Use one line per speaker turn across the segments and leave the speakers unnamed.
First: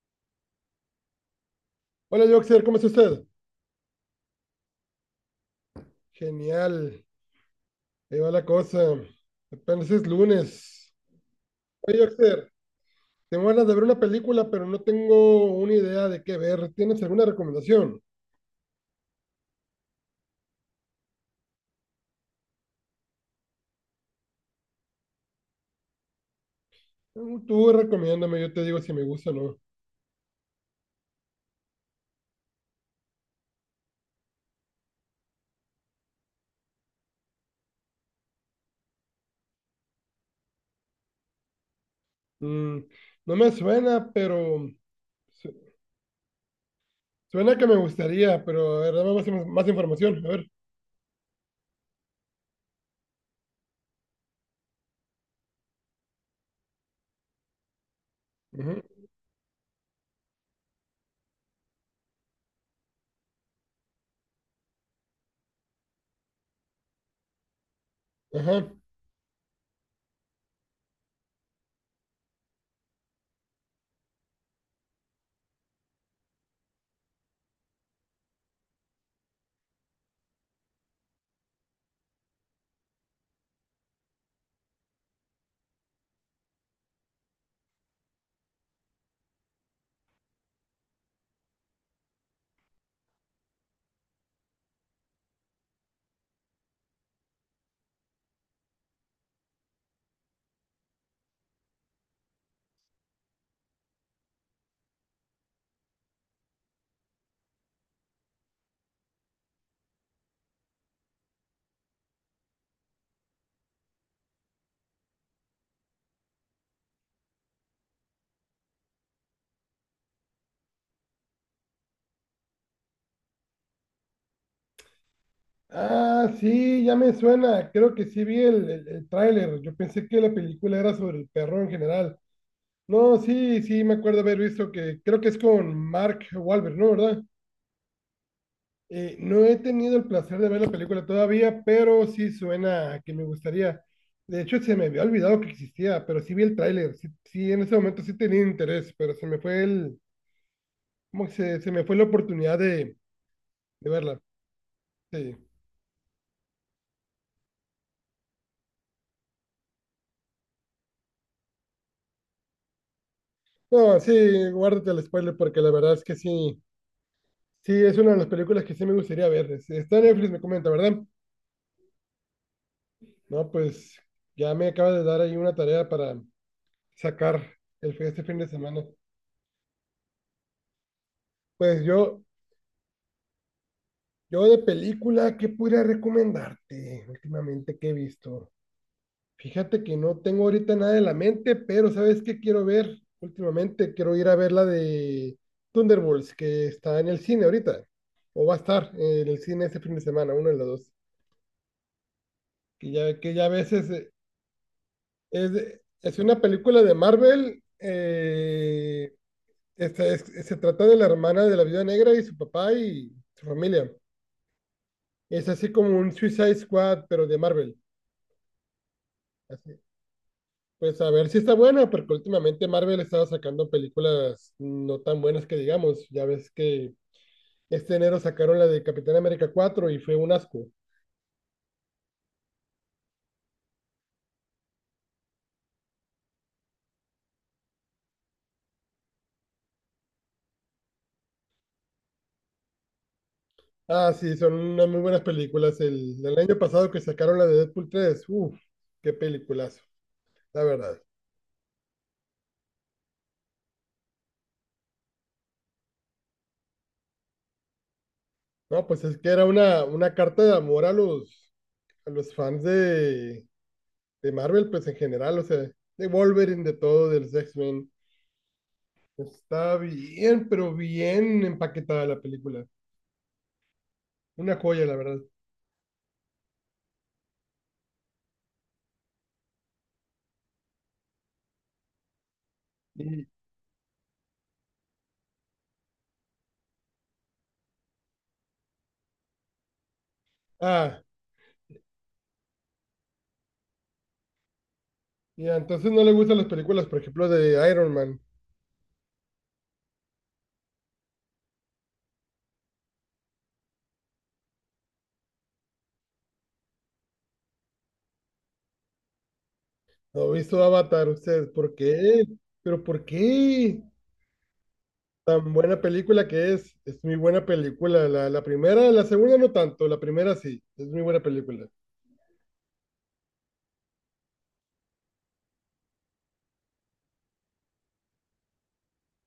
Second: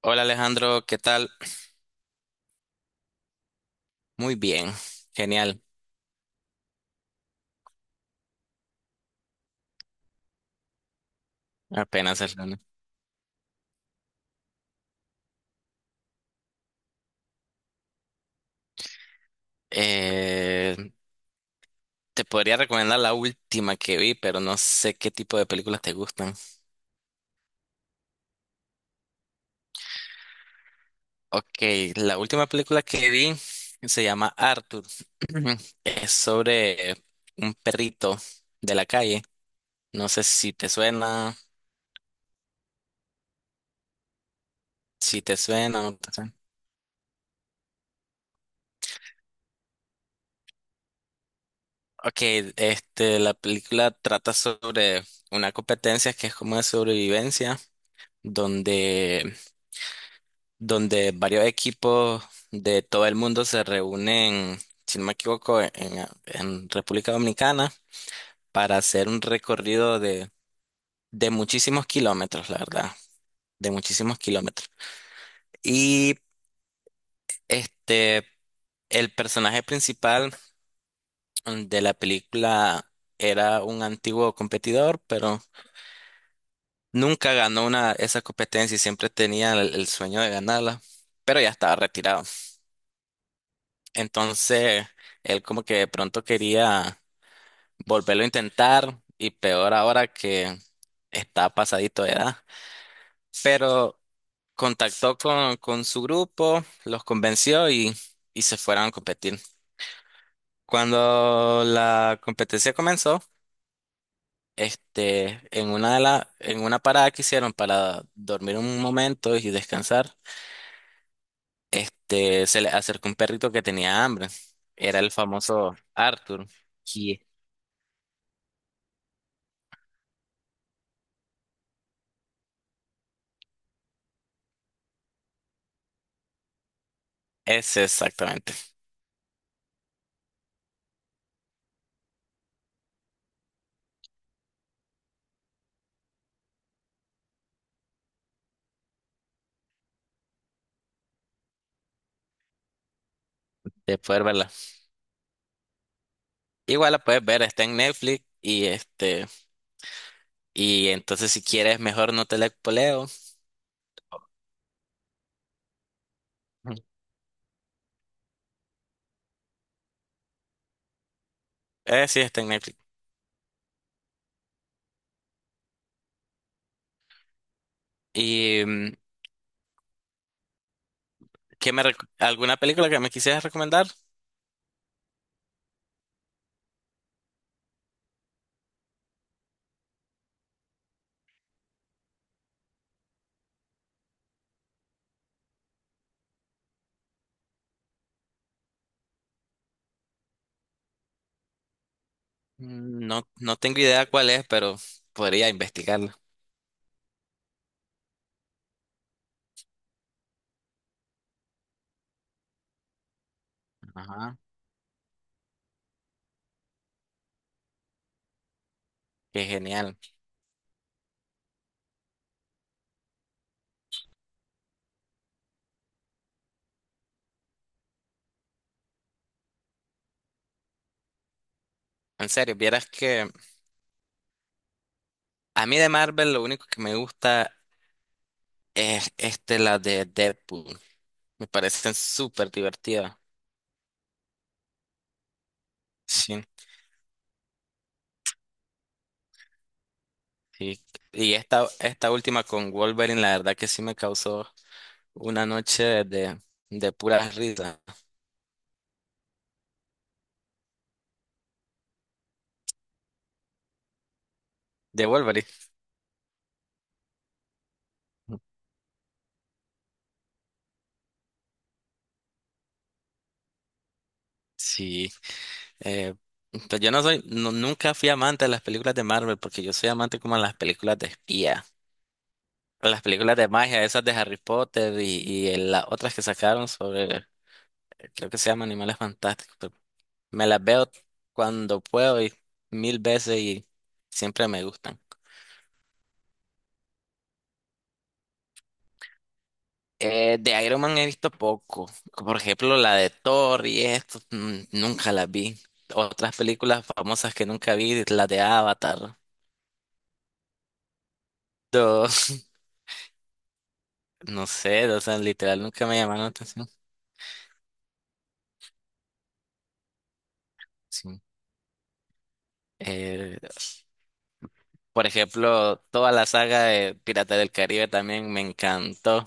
Hola Alejandro, ¿qué tal?
Hola, Joxer, ¿cómo está usted?
Muy bien, genial,
Genial, ahí va la cosa. Apenas es lunes. Oye,
apenas el
Joxer,
lunes.
tengo ganas de ver una película, pero no tengo una idea de qué ver. ¿Tienes alguna recomendación?
Eh, Te podría recomendar la última que vi, pero no sé qué tipo de películas te gustan.
Tú recomiéndame, yo te digo si me gusta o no.
Ok, la última película que vi se llama Arthur. Es sobre un perrito de la calle. No sé si te suena,
Mm, no me suena, pero
si te
su-
suena o no te suena.
suena que me gustaría, pero a ver, dame más, más información, a ver.
Ok, la película trata sobre una competencia que es como de sobrevivencia,
Ujú.
donde donde varios equipos de todo el mundo se reúnen, si no me equivoco, en República Dominicana
Ajá.
para hacer un recorrido de muchísimos kilómetros, la verdad, de muchísimos kilómetros. Y este, el personaje principal de la película era un antiguo competidor, pero nunca ganó una, esa competencia y siempre tenía el sueño de ganarla, pero ya estaba retirado. Entonces, él como que de pronto quería volverlo a intentar y peor ahora que está pasadito de edad. Pero contactó con su grupo, los convenció y se fueron a competir. Cuando la competencia comenzó, en una de en una parada que hicieron para dormir un momento y descansar, se le acercó un perrito que tenía hambre. Era el famoso
Ah,
Arthur.
sí, ya me
Y
suena. Creo que sí vi el tráiler. Yo pensé que la película era sobre el perro en general. No, sí, sí, me acuerdo haber visto que creo que es con Mark Wahlberg, ¿no? ¿Verdad?
ese exactamente,
No he tenido el placer de ver la película todavía, pero sí suena a que me gustaría. De hecho, se me había olvidado que existía, pero sí vi el tráiler. Sí, sí, en ese momento sí tenía interés, pero se me fue el, ¿cómo que se me fue la oportunidad de
de
verla.
poder verla.
Sí.
Igual la puedes ver, está en Netflix y y entonces si quieres mejor no te la poleo.
No, sí, guárdate el spoiler porque la verdad es que sí,
Ujú.
sí, es una de las películas que sí me gustaría ver. Está en Netflix, me comenta, ¿verdad?
Sí, está en Netflix.
No, pues ya me acaba de dar ahí una tarea para sacar el, este fin de
¿Y
semana.
qué
Pues
me
yo,
alguna película que me quisieras recomendar?
yo de película, ¿qué podría recomendarte últimamente que he visto? Fíjate que no tengo ahorita nada en la mente, pero ¿sabes qué quiero ver? Últimamente quiero ir a ver la de Thunderbolts, que está en el cine ahorita, o va a estar en el cine este fin de semana, uno de los dos. Que
Mm,
ya,
no,
que ya a
no tengo
veces
idea cuál es, pero podría
es
investigarla.
una película de Marvel, esta se trata de la hermana de la Viuda Negra y su papá y su familia.
Ajá.
Es así como un Suicide Squad, pero de Marvel.
Qué
Así.
genial.
Pues a ver si está buena, porque últimamente Marvel estaba sacando películas no tan buenas que digamos. Ya ves que este enero sacaron la de Capitán América 4 y fue un asco.
En serio, vieras que a mí de Marvel lo único que me gusta es la de Deadpool. Me parecen súper divertidas.
Ah, sí, son unas muy buenas películas. El
Sí.
año pasado que sacaron la de Deadpool 3 uff, qué peliculazo, la
Sí.
verdad.
Y esta última con Wolverine, la verdad que sí me causó una noche de pura risa.
No, pues es que era una carta de amor a los fans de Marvel, pues en
De
general, o
Wolverine.
sea, de Wolverine, de todo, del X-Men. Está bien, pero bien empaquetada la película. Una joya, la
Sí.
verdad.
eh, pues yo no soy, nunca fui amante de las películas de Marvel, porque yo soy amante como a las películas de espía, a las
Y,
películas de magia, esas de Harry Potter y, las otras que sacaron sobre, creo que se llaman Animales Fantásticos. Pero me las veo
ah,
cuando puedo y mil veces y siempre me gustan.
y entonces no le gustan las películas, por ejemplo, de Iron Man.
De Iron Man he visto poco. Por ejemplo, la de Thor y esto, nunca las vi. Otras películas famosas que nunca vi, la de Avatar.
¿No ha visto Avatar usted? ¿Por
No,
qué? ¿Pero por qué?
no sé, o sea,
Tan
literal
buena
nunca me llamaron
película
la
que
atención.
es. Es muy buena película. La primera, la segunda no tanto. La primera sí. Es muy buena
Sí.
película.
Eh, por ejemplo, toda la saga de Pirata del Caribe también me encantó,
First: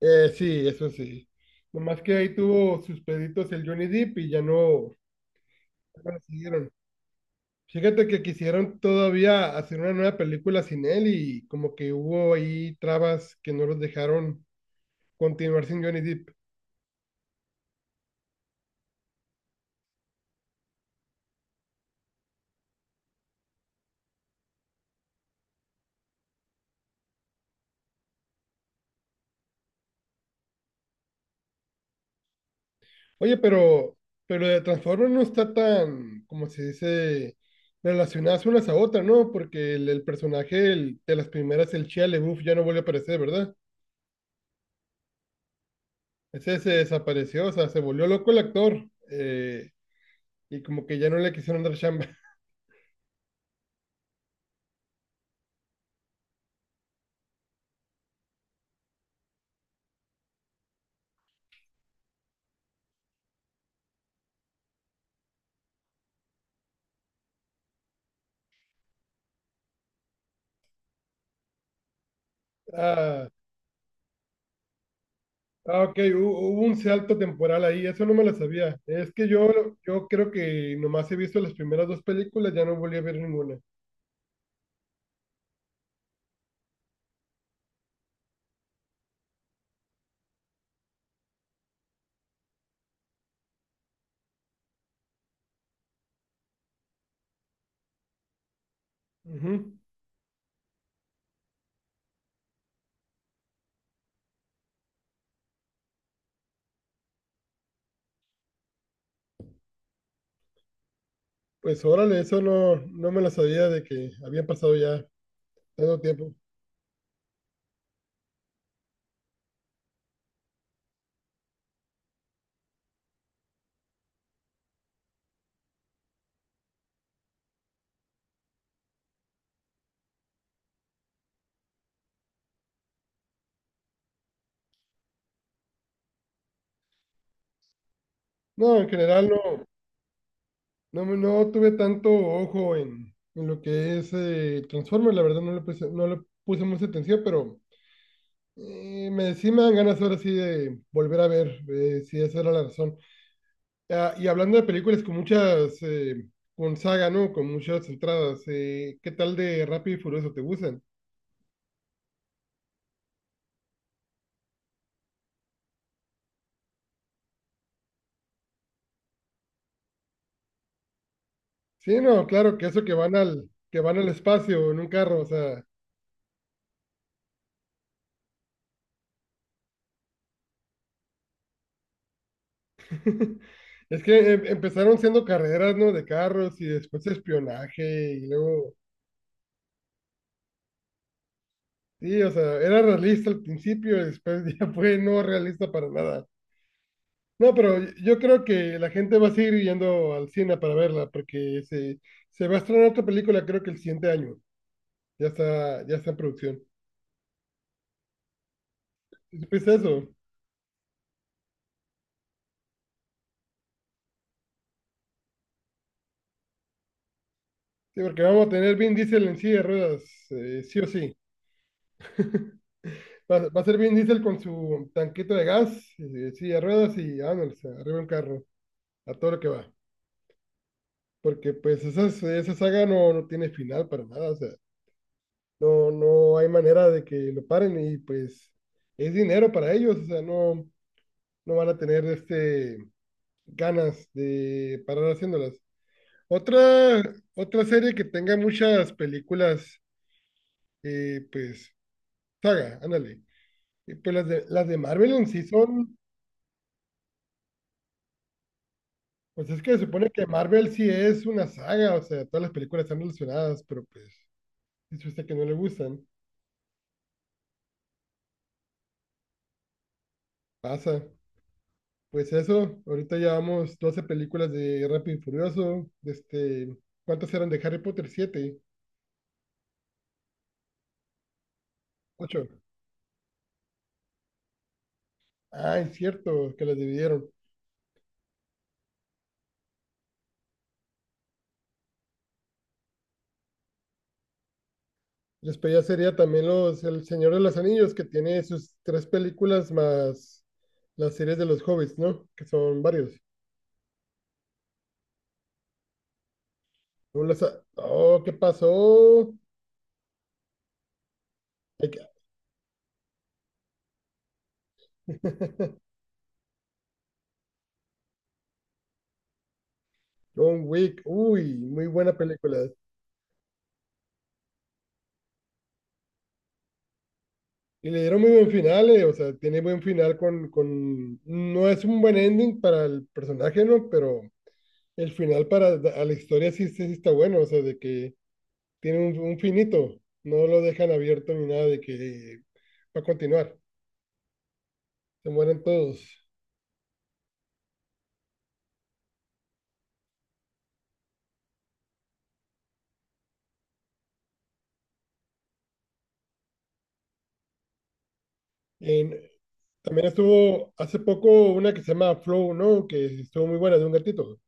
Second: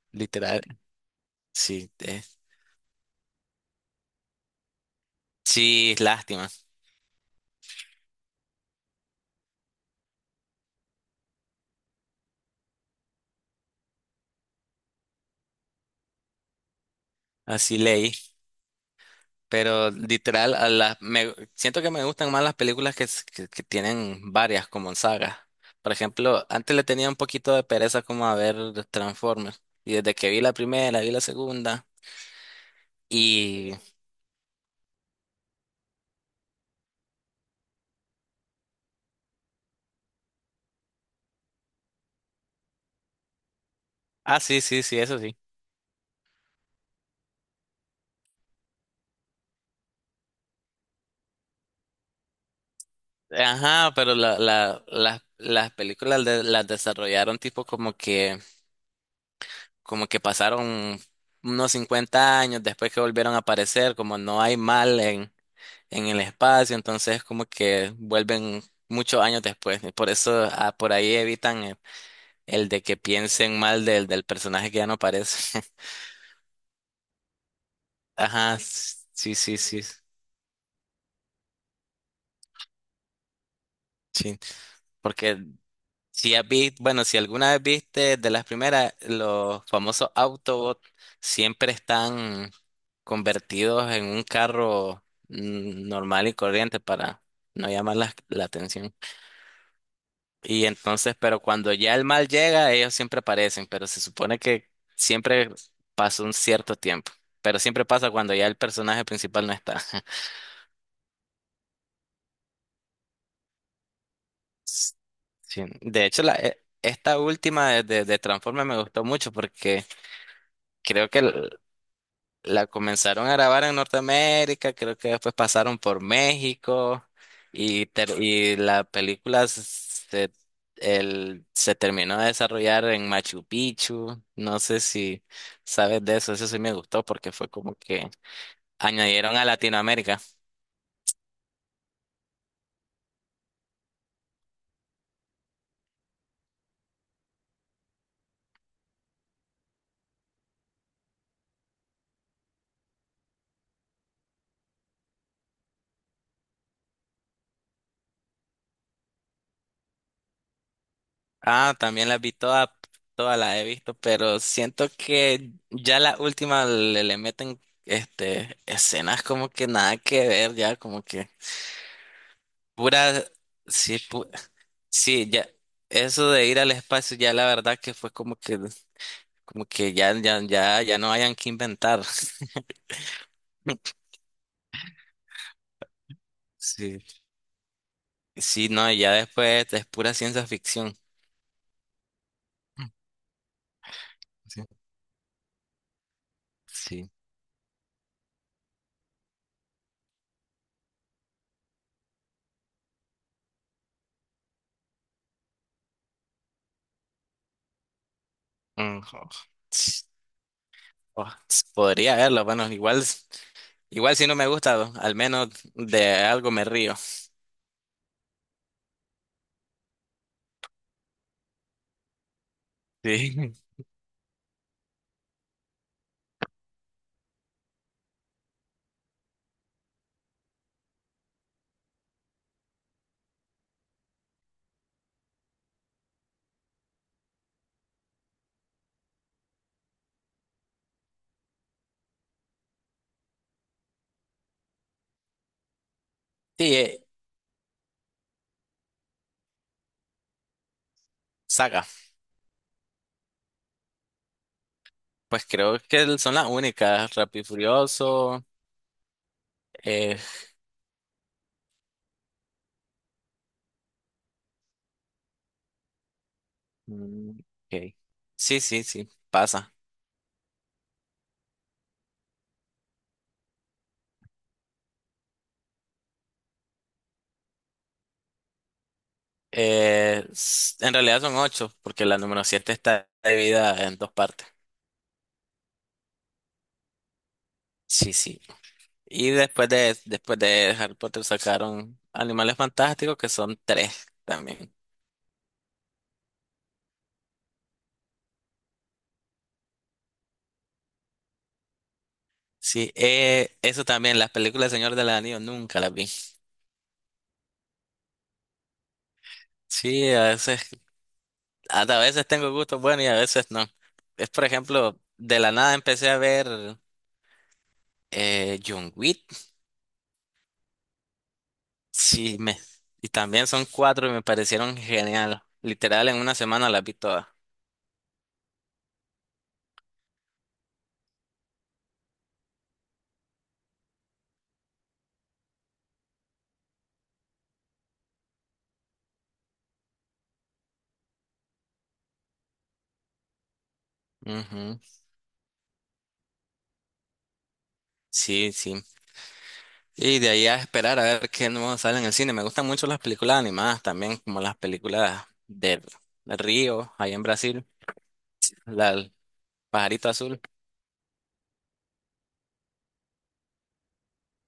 literal.
Sí, eso sí.
Sí,
Nomás que ahí tuvo sus peditos el Johnny Depp y ya no,
sí,
ya no la
lástima.
siguieron. Fíjate que quisieron todavía hacer una nueva película sin él y como que hubo ahí trabas que no los dejaron continuar sin Johnny Depp.
Así leí. Pero literal, siento que me gustan más las películas que, que tienen varias como sagas. Por ejemplo, antes le tenía un poquito de pereza como a ver Transformers. Y desde que vi la primera, vi la segunda.
Oye,
Y...
pero de Transformers no está tan, como se dice, relacionadas unas a otras, ¿no? Porque el personaje de las primeras, el Shia LaBeouf, ya no volvió a aparecer, ¿verdad?
Ah, sí, sí, sí, eso sí.
Ese se desapareció, o sea, se volvió loco el actor y como que ya no le quisieron dar chamba.
Ajá, pero la, las películas las desarrollaron tipo como que pasaron unos 50 años después que volvieron a aparecer, como no hay mal en el espacio, entonces como que vuelven muchos años después. Y por eso por ahí evitan el de que piensen mal del personaje que ya no aparece.
Ah, ok, hubo un salto temporal ahí, eso no me lo
Ajá,
sabía. Es que
sí,
yo,
sí, sí,
yo creo que nomás he visto las primeras dos películas, ya no volví a ver ninguna.
sí. Porque si has visto, bueno, si alguna vez viste de las primeras, los famosos Autobots siempre están convertidos en un carro normal y corriente para no llamar la atención.
Ujú.
Y entonces, pero cuando ya el mal llega, ellos siempre aparecen, pero se supone que siempre pasa un cierto tiempo, pero siempre pasa cuando ya el personaje principal no está.
Pues órale, eso no, no me lo sabía de que había pasado
S-
ya
Sí,
tanto
de hecho,
tiempo.
esta última de Transformers me gustó mucho porque creo que l- la comenzaron a grabar en Norteamérica, creo que después pasaron por México y la película se terminó de desarrollar en Machu Picchu. No sé si sabes de eso, eso sí me gustó porque fue como que
No, en general
añadieron a
no,
Latinoamérica.
no tuve tanto ojo en lo que es Transformers, la verdad no le puse mucha atención, pero sí me dan ganas ahora sí de volver a ver si esa era la razón. Ah, y hablando de películas con muchas, con saga, ¿no? Con muchas entradas, ¿qué tal de Rápido y Furioso? ¿Te gustan?
Ah, también las vi todas, todas las he visto, pero siento que ya la última le meten escenas como que nada que ver, ya como que
Sí, no, claro, que eso que van
pura...
al, que
Sí,
van al espacio en un carro, o
sí, ya,
sea,
eso de ir al espacio ya la verdad que fue como que ya, ya, ya, ya no hayan que inventar.
es que empezaron siendo carreras, ¿no? De carros y
Sí,
después espionaje y
sí,
luego,
no, ya después es pura ciencia ficción.
sí, o sea, era
Mm,
realista al principio, después
sí,
ya fue no realista para nada.
sí.
No, pero yo creo que la gente va a seguir yendo al cine para verla porque se va a estrenar otra película, creo que el siguiente año. ya está en producción.
Mm, jo-
Pues
ts-
eso,
Podría verlo, bueno, igual, igual si no me gusta, al menos de algo me río.
sí, porque vamos a tener Vin Diesel en silla de ruedas, sí o sí. Va,
Sí,
va a ser Vin Diesel con su tanquito de gas, silla de ruedas y vámonos, arriba de un carro, a todo lo que va. Porque pues esa saga no, no tiene final para nada, o sea, no, no hay manera de que lo paren y pues es dinero para ellos, o sea, no, no van a tener ganas de parar haciéndolas.
sí,
Otra, otra serie que tenga muchas películas pues,
saga,
saga, ándale. Y pues las de Marvel en sí
pues creo
son,
que son las únicas, Rápido y Furioso,
pues es que se supone
eh,
que Marvel sí es una saga, o sea, todas las películas están relacionadas, pero pues, si usted que no le gustan,
mm, ok. Sí, sí, sí, pasa.
pasa. Pues eso, ahorita llevamos 12 películas de Rápido y Furioso, ¿cuántas eran de Harry Potter? ¿Siete?
En realidad son 8, porque la número
¿Ocho?
7 está dividida en dos partes.
Ah, es cierto, que las dividieron.
Sí, sí. Y después de Harry Potter sacaron Animales Fantásticos, que son tres también.
Después ya sería también El Señor de los Anillos, que tiene sus tres películas más las series de los Hobbits, ¿no? Que son
Sí,
varios.
eso también, las películas del Señor del Anillo nunca las vi.
No la sa- Oh, ¿qué pasó?
Sí, a veces,
Hay
a
que-
veces tengo gustos buenos y a veces no. Es por ejemplo, de la nada empecé a ver John Wick.
John Wick, uy, muy buena
Sí,
película.
y también son cuatro y me parecieron genial. Literal, en una semana las vi todas.
Y le dieron muy buen final, o sea, tiene buen final No es un buen ending para el personaje, ¿no? Pero el final para a la historia sí, sí, sí está bueno, o sea, de que tiene un finito, no lo dejan abierto ni nada de que va a continuar,
Ujú.
se mueren todos.
Sí, sí. Y de ahí a esperar a ver qué nuevo sale en el cine. Me gustan mucho las películas animadas también, como las películas del Río, ahí en Brasil, la del
En- También
Pajarito Azul.
estuvo hace poco una que se llama Flow, ¿no? Que estuvo muy buena, de un gatito.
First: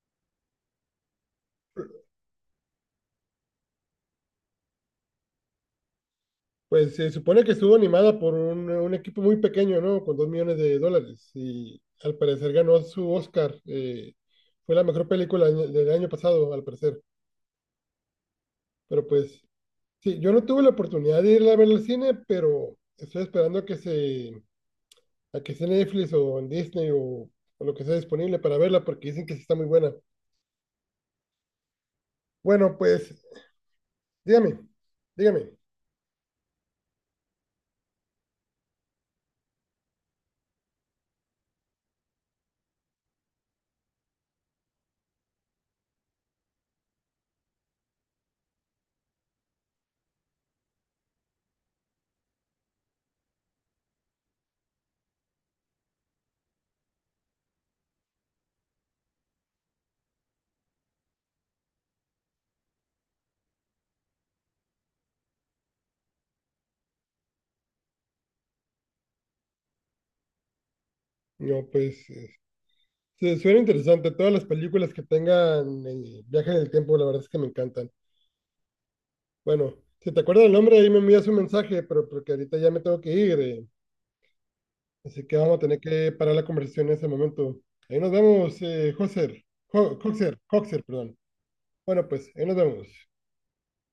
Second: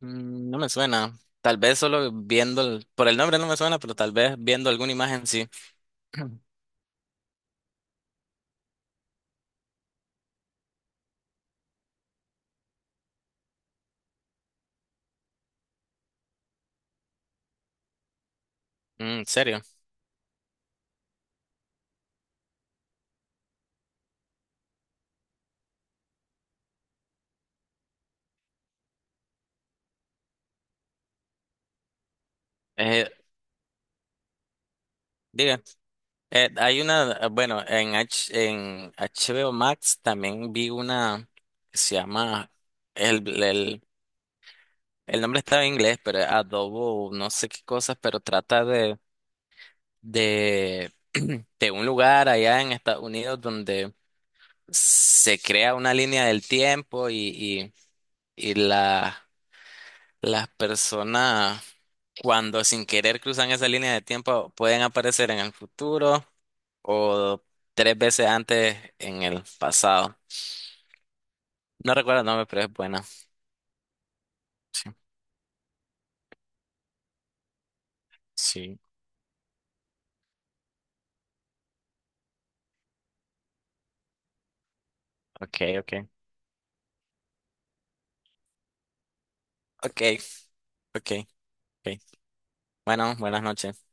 Mm, no me suena. Tal vez solo viendo, por el nombre no me suena, pero tal vez viendo alguna imagen sí.
Pues se supone que estuvo animada por un equipo muy pequeño, ¿no? Con 2 millones de dólares. Y al parecer ganó su Oscar. Fue la mejor película del año pasado, al parecer. Pero
Mm, en
pues,
serio.
sí, yo no tuve la oportunidad de irla a ver al cine, pero estoy esperando a a que esté en Netflix o en Disney o lo que sea disponible para verla, porque dicen que sí está muy buena. Bueno,
Eh,
pues, dígame, dígame.
diga, hay una, bueno, en HBO Max también vi una que se llama el el el nombre estaba en inglés, pero es Adobo, no sé qué cosas, pero trata de, de, de un lugar allá en Estados Unidos donde se crea una línea del tiempo y, y, y la, las personas cuando sin querer cruzan esa línea de tiempo pueden aparecer en el futuro o tres veces antes en el pasado.
No,
No
pues,
recuerdo el nombre, pero es buena.
se suena interesante. Todas las
Sí,
películas que tengan viaje en el tiempo, la verdad es que me encantan.
sí,
Bueno, si te acuerdas el nombre, ahí me envías un mensaje, pero porque ahorita ya me tengo que ir, así que vamos
ok,
a tener
ok.
que parar la conversación en ese momento. Ahí nos vemos, Joser,
Ok,
Coxer, Coxer,
ok,
perdón.
ok.
Bueno, pues, ahí nos vemos.
Bueno, buenas noches.